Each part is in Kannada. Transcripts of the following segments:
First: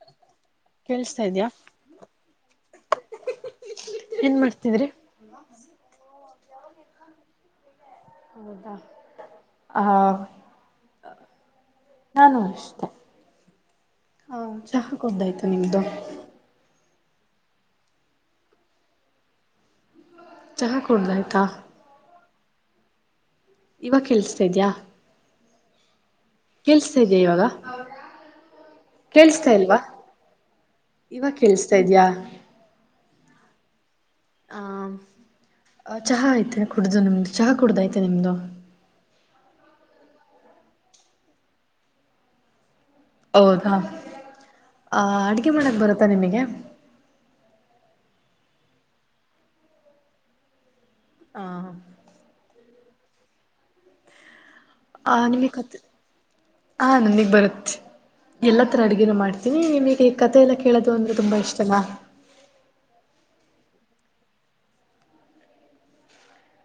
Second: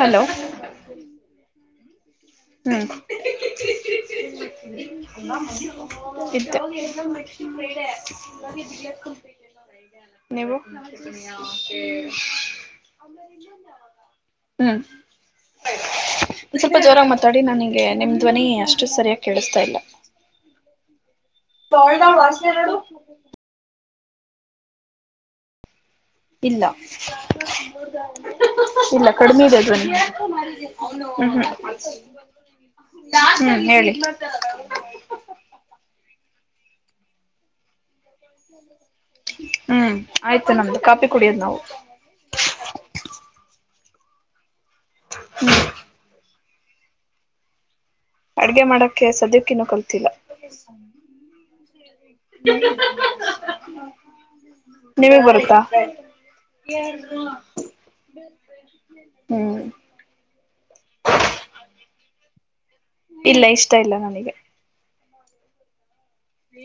ಹಲೋ ಕೇಸ್ತಾ ಇದ್ಯಾಾ ಹಾ ಏನ್ ಮಾಡ್ತಿದ್ರಿ ಹೌದಾ ಆ [unintelligible] ನೀವು ನಾನು ಅಷ್ಟೆ ಹಾ ಹ್ಮ್ ಚಹಾ ುದ್ದಾಯ್ತು ನಿಮ್ದು ಸ್ವಲ್ಪ ಜೋರ ಮಾತಾಡಿ ನಗೆ ನಿಮ್ ಧ್ವನಿಷ್ಟು ಸರಿಯಾಗಿ ಕೇಳಿಸ್ತಾ ಇಲ್ಲ ಚಹ ಕುೂಡ್ದಾಯಯ್ತಾ ತೊಳದ ವಾಸರಡು ಇವಾಗ ಕೇೇಳಸ್ತಾ ಇದ್ಯಾ ಇಲ್ಲ ಕೇೇಳಸ್ತಾ ಇದ್ಯಾ ಇವಾಗ ಇಲ್ಲ ಕಡಿಮೆ ಕೇಳಿಸ್ತಾ ಇದೆ ಇಲ್ವಾ ಅದ್ನ್ನಿ ಇವಾಗ ಹ್ಮ್ಮ ಕೇಳಿಸ್ತಾ ಇದ್ಯಾ ಹ್ಮ್ ಹೇಳಿ ಆಹ ಆ ಚಹಾ ಐ್ತೆ ಕುಡ್ದು ನಿಮ್ದು ಚಹಾ ಕುಡ್ದುಐತೆ ನಿಮ್ದು ಹ್ಮ್ ಆಯ್ತು ನಮ್ದು ಕಾಪಿ ಕುಡಿಯೋದ್ ನಾವು ಹೌದಾ ಆ ಅಡಗೆ ಮಾಡಕ್ ಬರತ್ತಾ ನಿಮಗೆ ಅಡ್ಗೆ ಮಾಡಕ್ಕೆ ಸದ್ಯಕ್ಕಿನ್ನೂ ಕಲ್ತಿಲ್ಲ ಹಾ ಆ ನೀವಗ್ ನಿಮಗೆ ಬರುತ್ತಾ ಕತ್ ಹಾ ನನ್ಗ್ ಬರುತ್ತೆ ಎಲ್ಲ ತರ ಅಡ್ಗೆನ ಮಾಡ್ತೀನಿ ಹ್ಮ್ ನಿಮಗೆ ಕತೆ ಎಲ್ಲ ಕೇಳೋದು ಅಂದ್ರೆ ತುಂಬಾ ಇಷ್ಟನ ಇಲ್ಲ ಇಷ್ಟ ಇಲ್ಲ ನನಗೆ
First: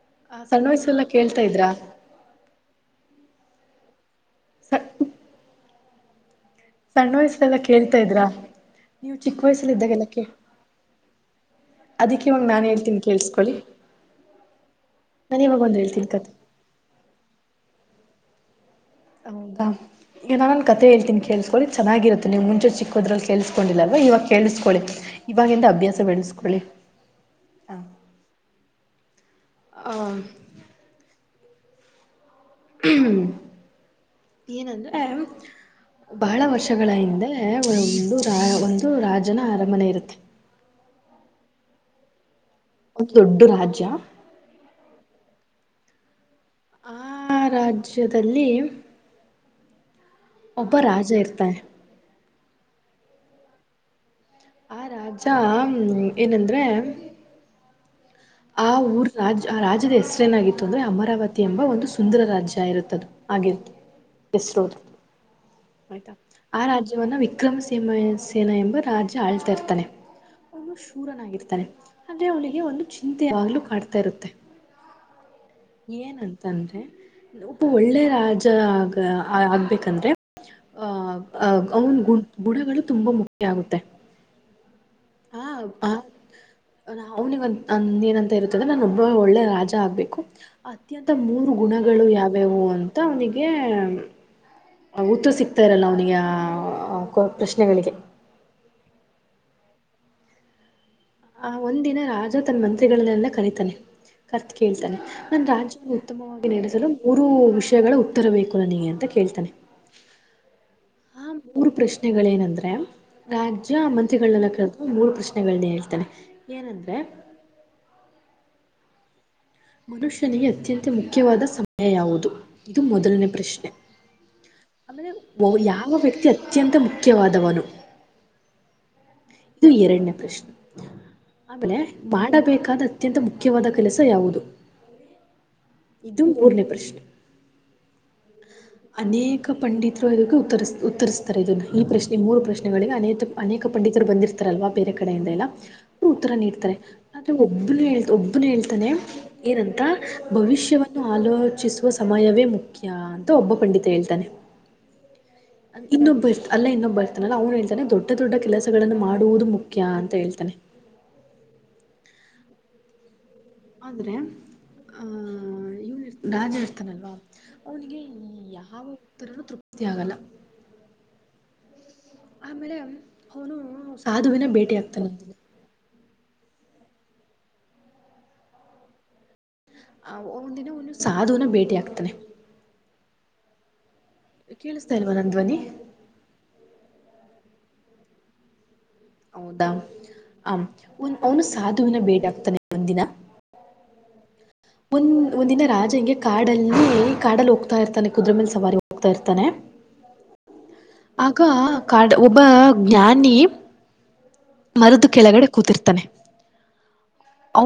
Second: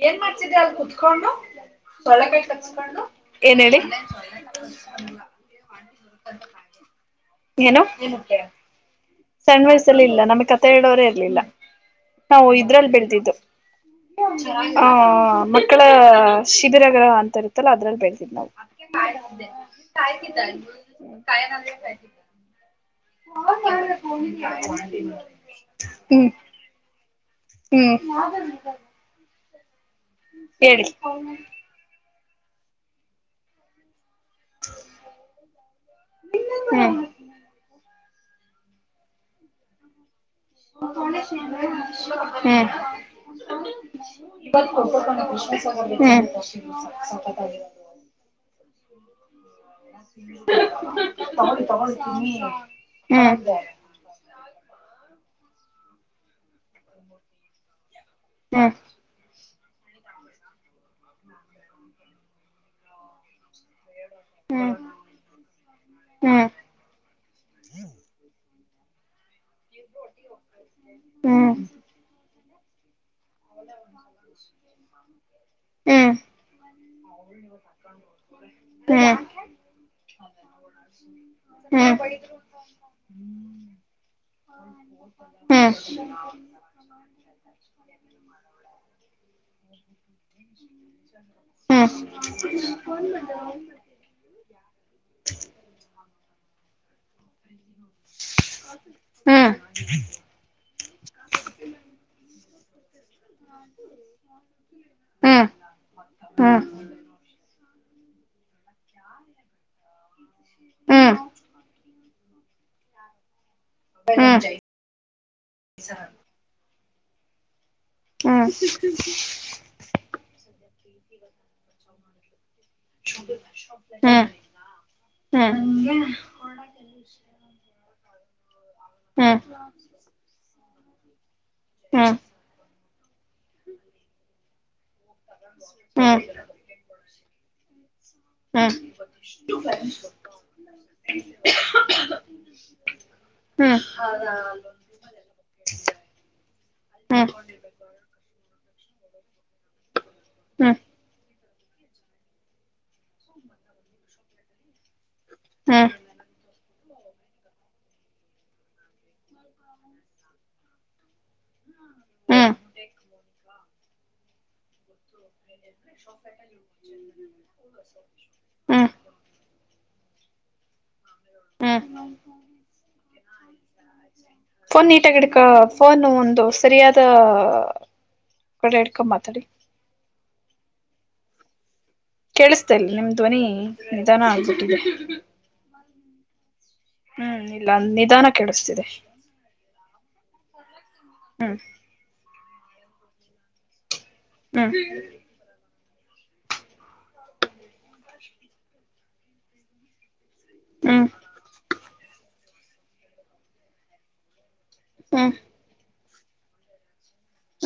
ಏನ್ ಮಾಡ್ತಿದ್ದೆ ಸಣ್ಣ ಅಲ್ಲಿ ವಯಸ್ಸೆಲ್ಲ ಕುೂತ್ಕೊಂಡು ಕೇಳ್ತಾ ಇದ್ರಾ ಸೊಳ್ಳಕಾಯಿ ಕಚ್ಕೊಂಡು ಏನ್ ಹೇಳಿ ಸ [inaudible] ಸಣ್ಣ ವಯಸ್ಸಲ್ಲ ಕೇಳ್ತಾ ಇದ್ರ ಸ್ಯಾಂಡ್ ವಯಸ್ ಅಲ್ಲಿ ಇಲ್ಲ ನಮ್ ಕತೆೆ ಇಡೋರೇ ಇರ್ಲಿಲ್ಲ ಅದಕ್ಕೆ ಇವಾಗ ನಾವು ನಾನು ಇದ್ರಲ್ಲಿ ಹೇಳ್ತೀನಿ ಬೆಳ್ತಿದ್ದು ಕೇಳಿಸ್ಕೊಳ್ಳಿ ಹ ನಾನು ಇವಾಗ ಒಂದು ಮಕ್ಕಳ ಹೇಳ್ತೀನಿ ಕತೆ ಶಿಬಿರ ಗ್ರಹ ಅಂತ ಇರುತ್ತಲ್ಲ ಅದ್ರಲ್ಲಿ ಬೆಳತಿದ್ ನಾವು ಹೌದಾ ದ ನ ಅ ಮುಚೆ ಚಿ ದ್ರ ಕೇಳಿಸಕೊಂಡಿಲ್ಲಲ್ವಾ ಇವಾಗ ಕೇಳಿಸ್ಕೊಳ್ಳಿ ಇವಾಗಂದ ಅಭ್ಯಾಸ ಹ್ಮ್ ಬೆಳ್ಸ್ಕೊಳ್ಳಿ ಹ್ಮ್ ಹ ಹೇಳಿ ಹ್ಮ್ ಏನಂದ್ರೆ ಬಹಳ ವರ್ಷಗಳ ಹ್ಮ್ ಹಿಂದೆ ಒ ಒ ರ ಒಂದು ರಾಜನ ಅರಮನೆ ಇರುತ್ತೆ ಹ ಕೊಂಡ ಸಿ ಹ ಒಂದು ದೊಡ್ಡ ರಾಜ್ಯ ಇ ಆ ರಾಜ್ಯದಲ್ಲಿ ಹ ಒಬ್ಬ ರಾಜ ಇರ್ತಾರೆ ಹ್ಮ್ ಆ ರಾಜ ಏನಂದ್ರೆ ಆ ಊರ್ ರಾಜ ಆ ರಾಜ್ಯದ ಹೆಸರೇನಾಗಿತ್ತು ಅಂದ್ರೆ ಅಮರಾವತಿ ಎಂಬ ಒಂದು ಸುಂದರ ರಾಜ್ಯ ಇರುತ್ತದು ಆಗಿ ಇಸರೋ ಆಯ್ತಾ ಆ ರಾಜ್ಯವನ್ನ ವಿಕ್ರಮಸೀ ಸೇನಾ ಎಂಬ ರಾಜ್ಯ ಆಳ್ತಾ ಇರ್ತಾನೆ ಒಂದು ಶೂರನಾಗಿರ್ತಾನೆ ಅಂದ್ರೆ ಅವನಿಗೆ ಒಂದು ಚಿಂತೆ ಯಾವಾಗ್ಲೂ ಕಾಡ್ತಾ ಇರುತ್ತೆ ಹ್ಮ ಏನಂತಂದ್ರೆ ಒಬ್ಬ ಒಳ್ಳೆ ರಾಜ ಆಗ ಆಗ್ಬೇಕಂದ್ರೆ ಹ ಅಹ್ ಅವನ್ ಗು ಗುಣಗಳು ತುಂಬಾ ಮುಖ್ಯ ಹಾ ಆಗುತ್ತೆ ಹ್ಮ ಅವ್ನಿಿಗೆ ಅಂದ ಏನಂತ ಇರ್ತದೆ ನಾನು ಒಬ್ಬ ಒಳ್ಳೆ ರಾಜ ಆಗ್ಬೇಕು ಅತ್ಯಂತ ಮೂರು ಗುಣಗಳು ಯಾವ್ಯಾವು ಅಂತ ಅವನಿಗೆ ಉತ್ತ ಸಿಗ್ತಾ ಇರಲ್ಲ ಅವನಿಗೆ ಆ ಪ್ರಶ್ನೆಗಳಿಗೆ ಟಕ್ ಹು ಪ್ಚ್ಲ್ ಆ ಆ ಒಂದ್ ದಿನ ರಾಜ ತನ್ನ ಮಂತ್ರಿಗಳನ್ನೆಲ್ಲ ಕರಿತಾನೆ ಕರದ್ ಕೇಳ್ತಾನೆ. ನಾನು ರಾಜ್ಯ ಉತ್ತಮವಾಗಿ ನೆಲೆಸಲು ಮೂರು ವಿಷಯಗಳ ಉತ್ತರ ಬೇಕು ನನಗೆ ಅಂತ ಕೇಳ್ತಾನೆ. ಆಆಆ ಹ ಮೂರು ಪ್ರಶ್ನೆಗಳೇಏನಂದ್ರೆ ರಾಜ್ಯ ಮಂತ್ರಿಗಳನೆಲ್ಲ ಕರದ್. ಮೂರು ಪ್ರಶ್ನೆಗಳನ್ನ ಹೇಳ್ತಾನೆ ಏನಂದ್ರೆ. ಹು ಹ್ಹಿ. ಮನುಷ್ಯನಿಗೆ ಅತ್ಯಂತ ಮುಖ್ಯವಾದ ಸಮಯ ಯಾವುದು. ಇದು ಮೊದಲನೇ ಪ್ರಶ್ನೆ ಹ್ಮ್ ಅಂದ್ರೆ ಹ್ಮ್ ಯಾವ ವ್ಯಕ್ತಿ ಅದು. ಹ್ಮ್ ಅತ್ಯಂತ ಮುಖ್ಯವಾದವನು. ಹು ಇದು ಎರಡನೇ ಪ್ರಶ್ನೆ ಆಮೇಲೆ ಹ್ಮ್ ಮಾಡಬೇಕಾದ ಅತ್ಯಂತ ಮುಖ್ಯವಾದ ಕೆಲಸ ಯಾವುದು ಹ್ಮ್ ಹ್ಮ್ ಹ್ಮ್ ಇದು ಮೂರನೇ ಪ್ರಶ್ನೆ ಹ್ಹ ಹ್ಮ್ ಹ್ಮ್ ಅನೇಕ ಪಂಡಿತರು ಇದಕ್ಕೆ ಉತ್ತರಿಸ ಉತ್ತರಿಸ್ತಾರೆ. ಇದನ್ನ ಈ ಪ್ರಶ್ನೆ ಮೂರು ಪ್ರಶ್ನೆಗಳಿಗೆ ಅನೆಕ ಅನೇಕ ಪಂಡಿತ್ ಬಂದಿರ್ತಾರಲ್ವಾ. ಬೇರೆ ಕಡೆಯಿಂದ ಎಲ್ಲಾ ಅವ್ರು ಉತ್ತರ ನೀಡ್ತಾರೆ ಆದ್ರೆ ಒಬ್ಬನೆ ಹೇಳ್ತ ಒಬ್ಬನೆ ಹೇಳ್ತಾನೆ. ಏನಂತ ಭವಿಷ್ಯವನ್ನು ಆಲೋಚಿಸುವ ಸಮಯವೇ ಮುಖ್ಯ. ಖ್ಖ್ಯಾ ಅಂತ ಒಬ್ಬ ಪಂಡಿತ ಹೇಳ್ತಾನೆ. ಹ್ಮ್ ಹ್ಮ್ ಇನ್ನೊಬ್ಬ ಇರ್ತ ಅಲ್ಲೆ ಇನ್ನೊಬ್ಬ ಇರ್ತಾನಲ್ಲ ಅವ್ನು ಹೇಳ್ತಾನೆ ದೊಡ್ಡ ದೊಡ್ಡ ಕೆಲಸಗಳನ್ನ ಮಾಡುವುದು ಮುಖ್ಯ ಅಂತ ಹೇಳ್ತಾನೆ. ಹು ಹೌದ್ರಾ. ಅ ಇವನ್ ರಾಜ ಇರ್ತಾನಲ್ವಾ ಅವನಿಗೆ ಯಾವ ಹ್ಮ್ ಉತ್ತರಾನು ತೃಪ್ತಿ. ಯ್ಯಾಗಲ್ಲಾ. ಆಮೇಲೆ ಅವನು ಸಾಧುವಿನ ಭೇಟಿ ಆಗ್ತಾನೆ. ಫೋನು ಒಂದು ಸರಿಯಾದ ಕಡೆ ಇಡ ಕ್ಕೊಂಡು ಮಾತಾಡಿ. ಅವು ಒಂದು ದಿನ ಒನ್ ಸಾಧುವನ ಭೇಟಿ ಆಗ್ತಾನೆ. ಕೇಳ್ಸ್ತಾಇಲ್ಲ ನಿಮ್ಮ ಧ್ವನಿ ನಿಧಾನ ಆಗ್ಬಿಟ್ಟಿದೆ ಕೇಳಿಸ್ತಾ ಇಲ್ವಾ ನನ್ ಧ್ವನಿ ಹು ಇಲ್ಲ ನಿಧಾನಕ್ಕ್ ಕೆಳಸ್ತಿದೆ. ಹೌದಾ ಆ ಒನ್ ಬೋನಸ್ ಹ್ಮ್ ಹಾಲ್ ತಂದ್ರೆ ಬಿಲ್ಡಫ್ ತಗೋಂತಿರಾ ಹ್ಮ್ ಒಂದ್ ಒಂದಿನ ರಾಜಂಗೆ ಕಾಡಲ್ಲಿ ಕಾಡಲ್ ಹೋಗ್ತಾ ಇರ್ತಾನೆ ಕುದುರೆ ಮೇಲೆ ಸವಾರಿ ಹೋಗ್ತಾ ಇರ್ತಾನೆ. ಹ್ಮ್ ಆಗಾ ಕಾಡ ಒಬ್ಬ ಜ್ಞಾನಿ. ಮರದ ಹ್ಮ್ ಕೆಳಗಡೆ ಕೂತಿರ್ತಾನೆ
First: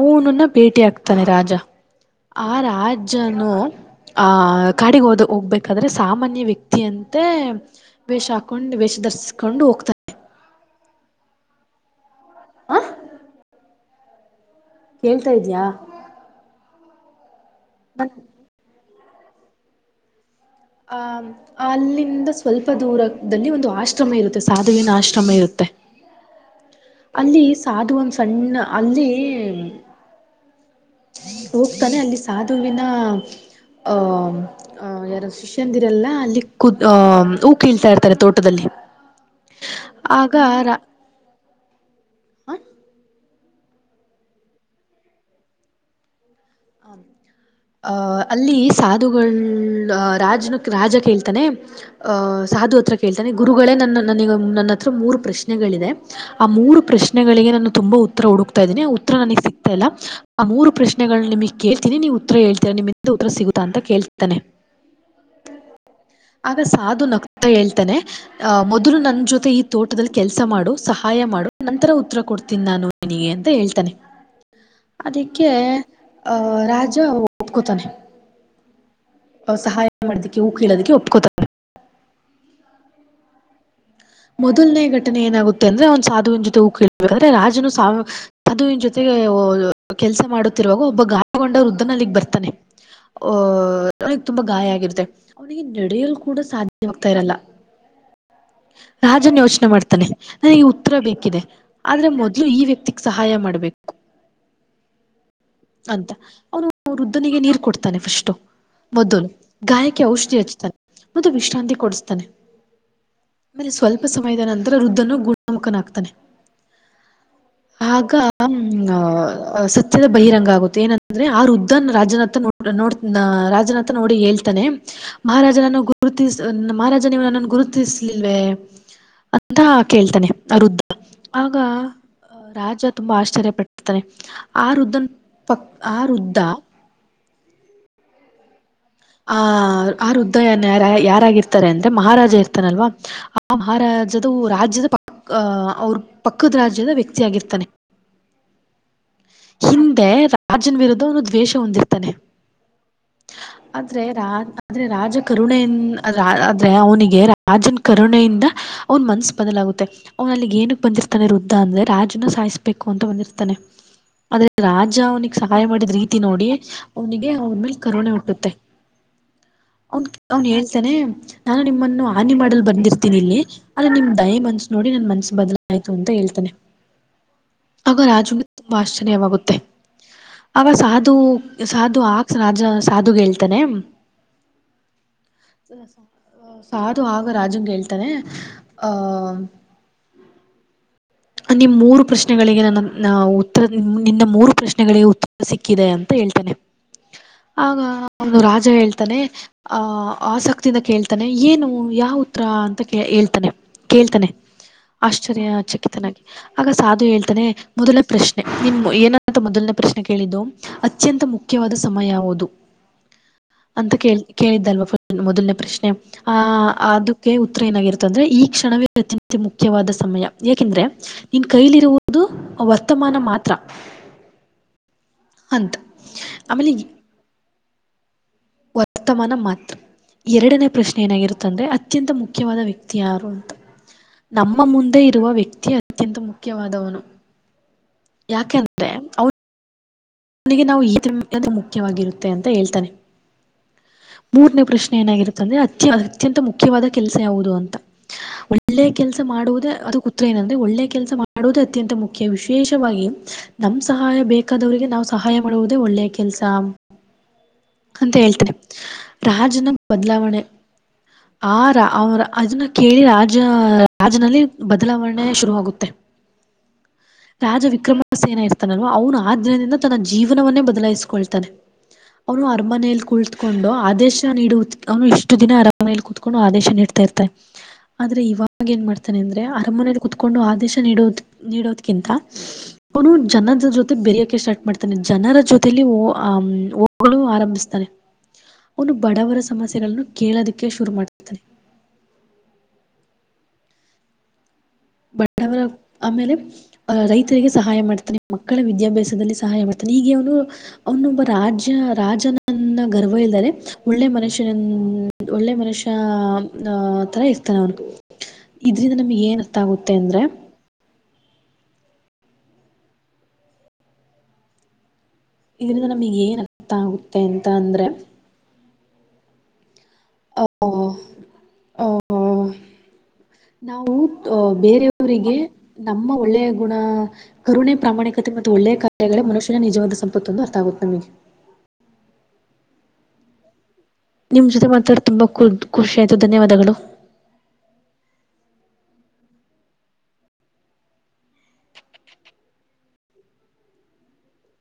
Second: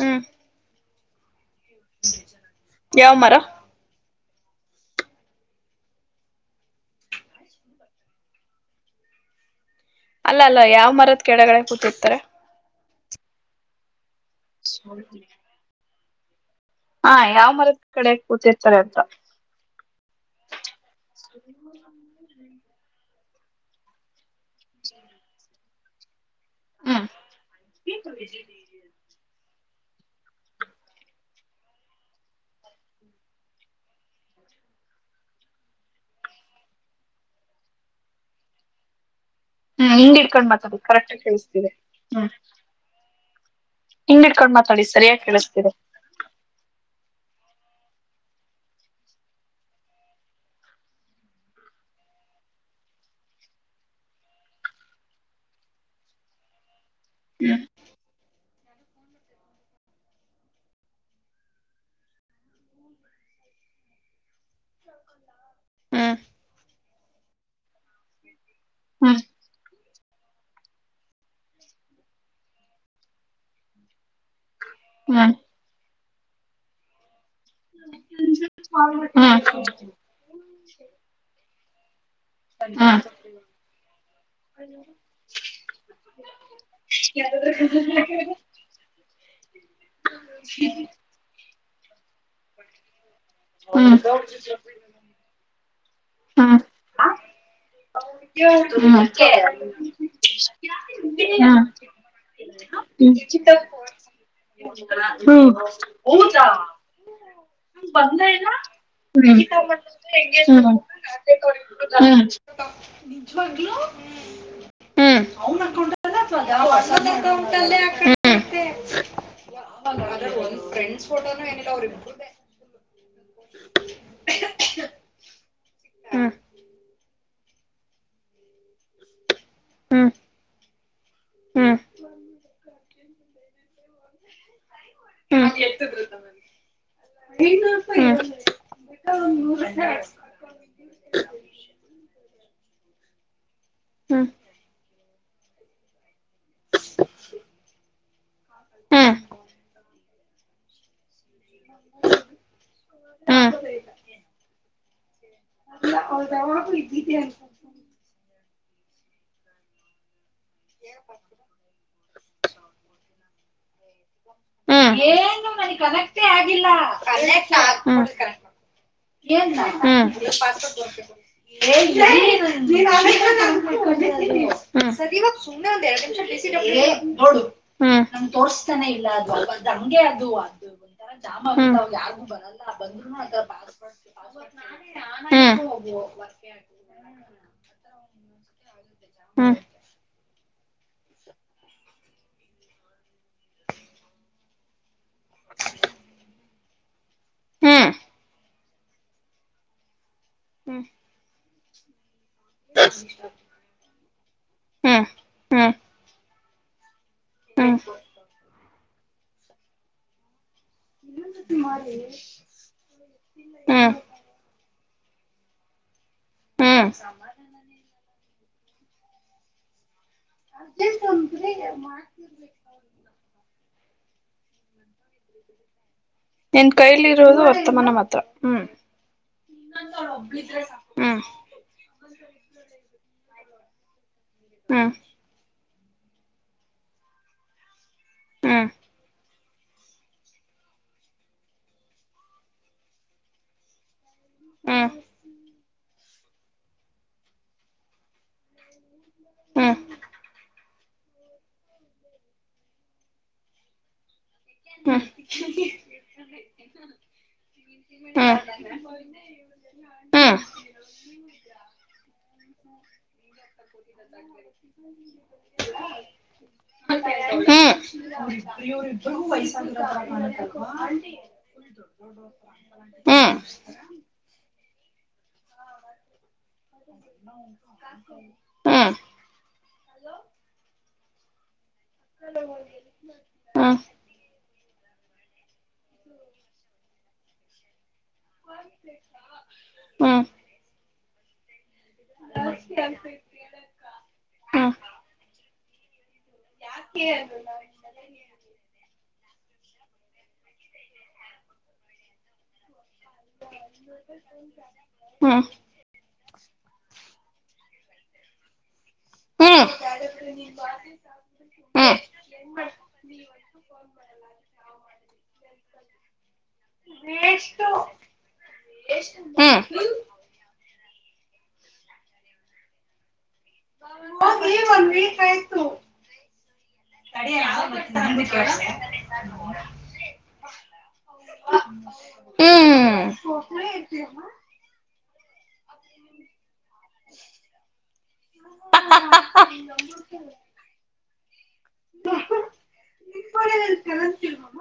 ಹ್ಮ್ ಭೇಟಿ ಹಾಕ್ತಾನೆ ರಾಜಾ. ಆ ಯಾವ ಮರ ರಾಜ್ಯನು. ಆಆ ಕಾಡಿಗೆ ಹೋದ ಹೋಗ್ಬೇಕಾದ್ರೆ ಸಾಮಾನ್ಯ ವ್ಯಕ್ತಿಯಂತೆ. ವೇಷಾ ಹಾಕೊಂಡು ವೇಷ ಧರಿಸ್ಕೊಂಡು ಹೋಗ್ತಾ. ಅಲ್ಲ ಅಲ್ಲ ಯಾವ್ ಮರದ ಕೆಳಗಡೆ ಕೂತಿರ್ತಾರೆ. ಆ ಕೇಳ್ತಾ ಇದಿಯಾ. ಹಾ ಯಾವ್ ಮರದ ಕಡೆ ಕೂತಿರ್ತಾರೆ ಅಂತಾ. ಆ ಅಲ್ಲಿಂದ ಸ್ವಲ್ಪ ದೂರದಲ್ಲಿ ಒಂದು ಆಶ್ರಮ ಇರುತ್ತೆ ಸಾಧುವಿನ ಆಶ್ರಮ ಇರುತ್ತೆ. ಹ್ಮ್ ಅಲ್ಲಿ ಸಾಧು ಒಂದ್ ಸಣ್ಣ ಅಲ್ಲಿ ಹೋಗ್ತಾನೆ ಅಲ್ಲಿ ಸಾಧುವಿನ ಅ. ಅಹ ಯಾರು ಸುಷ್ಯಂದಿರಲ್ಲ ಅಲ್ಲಿ ಕುದ ಅ್ ಉಊಕ್ಕ ಇಳ್ತಾ ಇರ್ತಾರೆ ತೋಟದಲ್ಲಿ ಹ್ಮ್ ಹಂಗ್ ಆಗ ಇಡ್ಕೊಂಡ್ ಮಾತಾಡ್ ರಾ ಕರೆಕ್ಟ್ಗ ಕೇಳಿಸತಿದೆ ಹ್ಮ್ ಅಹ ಹಿಂಗ ಇಡ್ಕೊಂಡು ಮಾತಾಡಿ ಸರಿಯಾಗಿ ಕೇಳಿಸ್ತಿದೆ ಆಂ ಅ ಅಲ್ಲಿ ಸಾಧುಗಳ ರಾಜನ ರಾಜ ಕೇಳ್ತಾನೆ ಅಹ ಸಾಧು ಹತ್ರ ಕೇಳ್ತಾನೆ ಗುರುಗಳೇ ನನ್ನ ನನ ನನ್ನ ಹತ್ರ ಮೂರು ಪ್ರಶ್ನೆಗಳಿದೆ ಆ ಮೂರು ಪ್ರಶ್ನೆ ಪ್ರಶ್ನೆಗಳಿಗೆ ಹ್ಮ್ ನಾನು ತುಂಬಾ ಉತ್ತರ ಹುಡುಕ್ತಾ ಇದ್ದೀನಿ ಉತ್ತರ ನನಗೆ ಸಿಗ್ತಾ ಇಲ್ಲ ಆ ಮೂರು ಪ್ರಶ್ನೆಗಳು ನಿಮಗೆ ಕೇಳ್ತೀನಿ ನೀವ್ ಉತ್ತರ ಹೇಳ್ತೀರ ನಿಮ್ಮಿಂದ ಉತ್ತರ ಸಿಗುತ್ತಾ ಅಂತ ಕೇಳ್ತಾನೆ ಹ್ಮ್ ಆಗ ಸಾಧು ನಕ್ತಾ ಹೇಳ್ತಾನೆ ಅಹ ಮೊದಲು ನನ್ನ ಹ್ಮ್ ಜೊತೆ ಈ ತೋಟದಲ್ಲಿ ಕೆಲಸ ಮಾಡು ಸಹಾಯ ಮಾಡು ನಂತರ ಉತ್ತರ ಕೊಡ್ತೀನಿ ನಾನು ನಿನಗೆ ಅಂತ ಹೇಳ್ತಾನನೆ ಹ್ಮ್ ಅದಕ್ಕೆ ಅಹ ರಾಜ ಒಪ್ಕೊತಾನೆ ಹ್ಮ್ ಹ್ಮ್ ಹ್ಮ್ ಸಹಾಯ ಮಾಡದಕ್ಕೆ ಹೂ ಕೇಳೋದಕ್ಕೆ ಒಪ್ಕತಾ [inaudible] ಮೊದಲನೇ ಘಟನೆ ಏನಾಗುತ್ತೆಂದ್ರೆ ಅವ್ನ್ ಸಾಧುವಿನ ಜೊತೊ ಕಳಬೇಕ್ರೆ ರಾಜನು ಸಾ ಅದು ಇನ್ ಜೊತೆ ಕೆಲ್ಸ ಮಾಡುತ್ತಿರುವಾಗ ಒಬ್ಬ ಗಾಯಗೊಂಡ ವೃದ್ಧನ ಅಲ್ಲಿಗ್ ಬರ್ತಾನೆ ಅಹ ಅವನಿಗೆ ತುಂಬಾ ಗಾಯ ಆಗಿರುತ್ತೆ ಅವನಿಗೆ ನಡೆಯಲು ಕೂಡ ಸಾಧ್ಯವಾಗ್ತಾ ಇರಲ್ಲ ಹೌ ರಾಜನ್ ಯೋಚನೆ ಮಾಡ್ತಾನೆ ನನಗ ಉತ್ತರ ಬೇಕಿದೆ ಆದ್ರ ಮೊದ್ಲು ಈ ವ್ಯಕ್ತಿಗ್ ಸಹಾಯ ಮಾಡಬೇಕು ಹ್ಮ ಅಂತ ಅವನು ವೃದ್ಧನಿಗೆ ನೀರ್ ಕೊಡ್ತಾನೆ ಫಸ್ ಮೊದಲು ಗಾಯಕ್ಕೆ ಔಷಧಿ ಅಚ್ಚ ತ ಮ ವಿಶ್ರಾಂತಿ ಕೊಡಿಸ್ತಾನೆ ಆೇಲೆ ಸ್ವಲ್ಪ ಸಮಯದ ನಂತರ ರುದ್ಧನು ಗುಣಮುಖನಾಗ್ತಾನೆ ಆಗ ಹ ಸತ್ಯದ ಬ ರಂಗ ಆಗುತ್ತೆ ಏನಂದ್ರೆ ಆರು ಉದ್ದಾನ ರಾಜ್ಯನ ನೋಡ್ ರಾಜನಾಥ ನೋಡಿ ಹೇಳ್ತಾನೆ ಮಹಾರಾಜ ನನ್ನ ಗುರುತ ಮಹಾರಾಜ ನೀವು ನನ್ನನ್ನು ಗುರುತಿಸ್ಲಿಲ್ವ ಅದಾ ಕೇಳ್ತಾನೆ ಅರುದ್ಧ ಆಗ ರಾಜ ತುಂಬಾ ಆಶ್ಚರ್ಯ ಪಡ್ತಾನೆ ಆ ವೃದ್ಧನ್ ಪ ಆ ವೃದ್ಧ ಹ ನ ಪ ಆ ಆ ಹೃದಯನ ಯಾರ ಯಾರಾಗಿರ್ತಾರೆ ಅಂದ್ರೆ ಮಹಾರಾಜ ಇರ್ತಾನಲ್ವಾ ಆ ಮಹಾರಾಜದ ರಾಜ್ಯದ ಪ ಅವ್ರ ಪಕ್ಕದ ರಾಜ್ಯದ ವ್ಯಕ್ತ ಆಗಿರ್ತಾನೆ ಹ್ಮ್ ಹಿಂದೆ ರಾಜನ್ ವಿರುದ್ಧ ಅವನು ದ್ವೇಷ ಹೊಂದಿರ್ತಾನೆ ಆದ್ರೆ ರ ಆದ್ರೆ ರಾಜ ಕರುಣೆಯನ್ ಆದ್ರೆ ಅವನಿಗೆ ರಾಜನ್ ಕರುಣೆಯಿಂದ ಅವನ್ ಮನಸ ಬದಲಾಗುತ್ತೆ ಅವನಲ್ಲಿ ಏನಕ್ಕೆ ಬಂದಿರ್ತಾನೆ ವೃದ್ಧ ಅಂದರೆ ರಾಜನ ಸಾಯಿಸ್ಬೇಕು ಅಂತ ಬಂದಿರ್ತಾನೆ ಆದದ್ರ ರಾಜ ಅವನಿಗೆ ಸಹಾಯ ಮಾಡಿದ್ ರೀತಿ ನೋಡಿ ಅವ್ನಿಗೆ ಅವನ ಮೇಲ್ ಕರುಣೆ ಹುಟ್ಟುತ್ತೆ ಅವನ್ ಅವನ್ ಹೇಳ್ತಾನೆ ನಾನು ನಿಮ್ಮನ್ನು ಹಾನಿ ಮಾಡಲ್ ಬಂದಿರ್ತೀನಿ ಇಲ್ಲಿ ಅದ ನಿಮ್ ದಯ ಮನ್ಸ ನೋಡಿ ನನ್ ಮನ್ಸ್ಸ ಬದಲ ಆಯ್ತು ಅಂತ ಹೇಳ್ತಾನೆ ಆಗ ರಾಜು ತು ಭಾಷೆ ವಾಗುತ್ತೆ ಆಗ ಸಾಧು ಸಾಧು ಆಾಕ್ ರಾಜ ಸಾಧುಗೆ ಹೇಳ್ತಾನೆ ಸಾದುು ಆಗ ರಾಜುಂಗಗೆ ಹೇಳ್ತಾರೆ ಹ ನಿಮ ಮೂರು ಪ್ರಶ್ನೆಗಳಿಗೆ ನನ್ನ ಉತ್ತರ ನಿನ್ನ ಮೂರು ಪ್ರಶ್ನೆಗಳಿಗೆ ಉತ್ತರ ಸಿಕ್ಕಿದೆ ಅಂತ ಹೇಳ್ತೇನೆ ಆಗ ಹ್ಮ್ ಒಂದು ರಾಜ ಹೇಳ್ತಾನೆ ಆಹ ಆಸಕ್ತಿಯಿಂದ ಹ್ಮ್ ಕೇಳ್ತಾನೆ ಏನು ಯಾವ ಅಂತ ಹೇಳ್ತಾನೆ ಕೇಳ್ತಾನೆ ಹ್ಮ್ ಆಶ್ಚರ್ಯ ಹ್ಮ್ ಚಕಿತನಾಗಿ ಆಗ ಸಾಧು ಹೇಳ್ತ ಹ್ಮ್ ಮೊದಲ ಪ್ರಶ್ನೆ ನಿಮಮ್ಮ ಏನಂತ ಮೊದಲನೇ ಪ್ರಶ್ನೆ ಕೇಳಿದ್ದು ಅತ್ಯಂತ ಮುಖ್ಯವಾದ ಸಮಯ ಯಾವುದು ಅಂತ ಹ್ಮ್ ಕೇಳ ಕೇಳಿದ್ದಲ್ವಾ ಮೊದಲನೇ ಪ್ರಶ್ನೆ ಆ ಹ್ಮ್ ಅದು [unintelligible] ಉತ್ತರ ಏನಾಗಿರುತ್ತ ಅಂದ್ರೆ ಈ ಕ್ಷವೇ ಅತ್ಯಂತ ಮುಖ್ಯವಾದ ಸಮಯ ಯಾಕೆಂದ್ರೆ ನಿನ್ ಕೈಲಿರುವುದು ವರ್ತಮಾನ ಮಾತ್ರ ಅಂತ ನಿನ್ ಆಮೇಲೆ ಕೈಲಿ ಇರುವುದು ವರ್ತಮಾನ ಮಾತ್ರ ಹ್ಮ್ ವರ್ತಮಾನ ಮಾತ್ರ ಎರಡನೇ ಪ್ರಶ್ನೆ ಹ್ಮ್ ಏನಾಗಿರುತ್ತ ಅಂದ್ರೆ ಅತ್ಯಂತ ಮುಖ್ಯವಾದ ವ್ಯಕ್ತಿ ಯಾರು ಅಂತ ನಮ್ಮ ಹ್ಮ್ ಮುಂದೆ ಇರುವ ವ್ಯಕ್ತಿಯ ಅತ್ಯಂತ ಮುಖ್ಯವಾದವನು ಹ್ಮ್ ಯಾಕೆಂದ್ರೆ ನನಗೆ ನಾವು ಈ ತಿ ಮುಖ್ಯವಾಗಿರುತ್ತೆ ಅಂತ ಹೇಳ್ತಾನೆ ಮೂರನೇ ಹ್ಮ್ ಹ್ಮ್ ಪ್ರಶ್ನೆ ಏನಾಗಿರುತ್ತೆ ಅಂದ್ರೆ ಅ ಅತ್ಯಂತ ಮುಖ್ಯವಾದ ಕೆಲಸ ಯಾವುದು ಅಂತ ಒಳ್ಳೆ ಕೆಲಸ ಹ್ಮ್ ಮಾಡುವುದೇ ಹ್ಮ್ ಅದು ಉತ್ರರ ಏನಂದ್ರೆ ಒಳ್ಳೆ ಕೆಲಸ ಮಾಡ ಮಾಡುವುದು ಅತ್ಯಂತ ಮುಖ್ಯ ವಿಶೇಷವಾಗಿ ನಮ ಸಹಾಯ ಬೇಕ ಚಕ್ಕಾದವರಿಗೆ ಹ್ಮ್ ನಾವು ಸಹಾಯ ಮಾಡುವುದೇ ಒಳ್ಳೆಯ ಕೆಲ್ಸ ಅಂತ ಹ್ಮ್ ಹೇಳ್ತೇನೆ ರಾಜನ ಹ್ಮ್ ಬದಲಾವಣೆ ಹ್ಮ್ ಆ ರ ಅವ್ರ ಅದನ್ನ ಕೇಳಿ ರಾಜ ರಾಜನಲ್ಲಿ ಬದಲಾವಣೆ ಶುರುವರುವಾಗುತ್ತೆ ರಾಜ ಹ್ಮ್ ವಿಕ್ರಮ ಸೇನ ಇರ್ತಾನಲ್ವ ಅವನ ಆ ದಿನದಿಂದ ತನ್ನ ಜೀವನವನ್ನೇ ಬದಲಾಯಿಸಕೊಳ್ತಾನೆ ಅವನು ಅರ್ಮನೆಯಲ್ಲಿ ಹ್ಮ್ ಕುಳ್ತ ಹ್ಮ್ ಹ್ಮ್ ಕೊಂಡು ಆದೇಶ ನೀಡುವ ಇಷ್ಟು ದಿನ ಅರಮನೆಯಲ್ಲಿ ಕ ಕುೂತ್ಕೊಂಡು ಆದೇಶ ಇಡ್ತಾ ಇರ್ತಾರೆ ಆದ್ರೆ ಇವಾಗ ಏನ್ ಮಾಡ್ತಾನೆ ಅಂದ್ರೆ ಅರಮನೆಯಲ್ಲಿ ಕುತ್ಕೊಂಡು ಆದೇಶ ನೀಡೋದು ನೀಡೋದ್ಕಿಂತ ಅವನು ಹ್ಮ್ ಜನರ ಜೊತೆ ಹ್ಮ್ ಬೆರೆಯೋಕ ಸ್ಟಾರ್ಟ್ ಮಾಡ್ತಾನೆ ಜನರ ಜೊತೆ ಹಗಳು ಆರಂಭಿಸ್ತಾರೆ ಒನು ಬಡವರ ಸಮಸ್ಯೆಗಳನ್ನು ಕೇಳೋದಕ್ಕೆ ಶುರು ಮಾಡ್ತ ಹಾ ಬವರ ಆಮೇಲೆ ರೈತರಿಗೆ ಸಹಾಯ ಮಾಡ್ತನಿ ಮಕ್ಕಳ ವಿದ್ಯಾಭ್ಯಾಸದಲ್ಲಿ ಸಹಾಯ ಮಾಡ್ತಾನೆ ಹೀಗೆ ಅವನು ಅವನೊಬ್ಬ ರಾಜ್ಯ ರಾಜನ ನನ್ನ ಗರ್ವ ಇಲ್ಲದದೆ ಒಳ್ಳೆ ಮನುಷ್ಯನ ಒಳ್ಳೆ ಮನುಷ್ಯ ಆ ತರ ಇರ್ತಾನ ಅವನು ಇದ್ರಂದ ನಮಗೆ ಏ ಹಾ ಹ ಇದರಿಂದ ನಮಗ್ ಏನ್ ಅರ್ಥ ಆಗುತ್ತೆ ಅಂತ ಅಂದ್ರೆ ಹಾ [inaudible] ನಾವು ಅ ಬೇರೆಯವರಿಗೆ ನಮ್ಮ ಒಳ್ಳೆಯ ಗುಣ ಕರುಣೆ ಪ್ರಾಮಾಣಿಕತೆ ಮತ್ತು ಒಳ್ಳೆಯ ಕಾರ್ಯಗಳೇ ಮನುಷ್ಯನ ನಿಜವಾದ ಸಂಪತ್ತತ್ತುೊಂದು ಅರ್ಥ ಆಗುತ್ತೆಮಗೆ ಹ್ಮ್ ನಿಮ್ಮ ಜೊತೆ ಮಾತ್ರಾರೆ ತುಂಬ ಖುಷಿ ಆಯಿತು ಧನ್ಯವಾದಗಳು ಹ ತ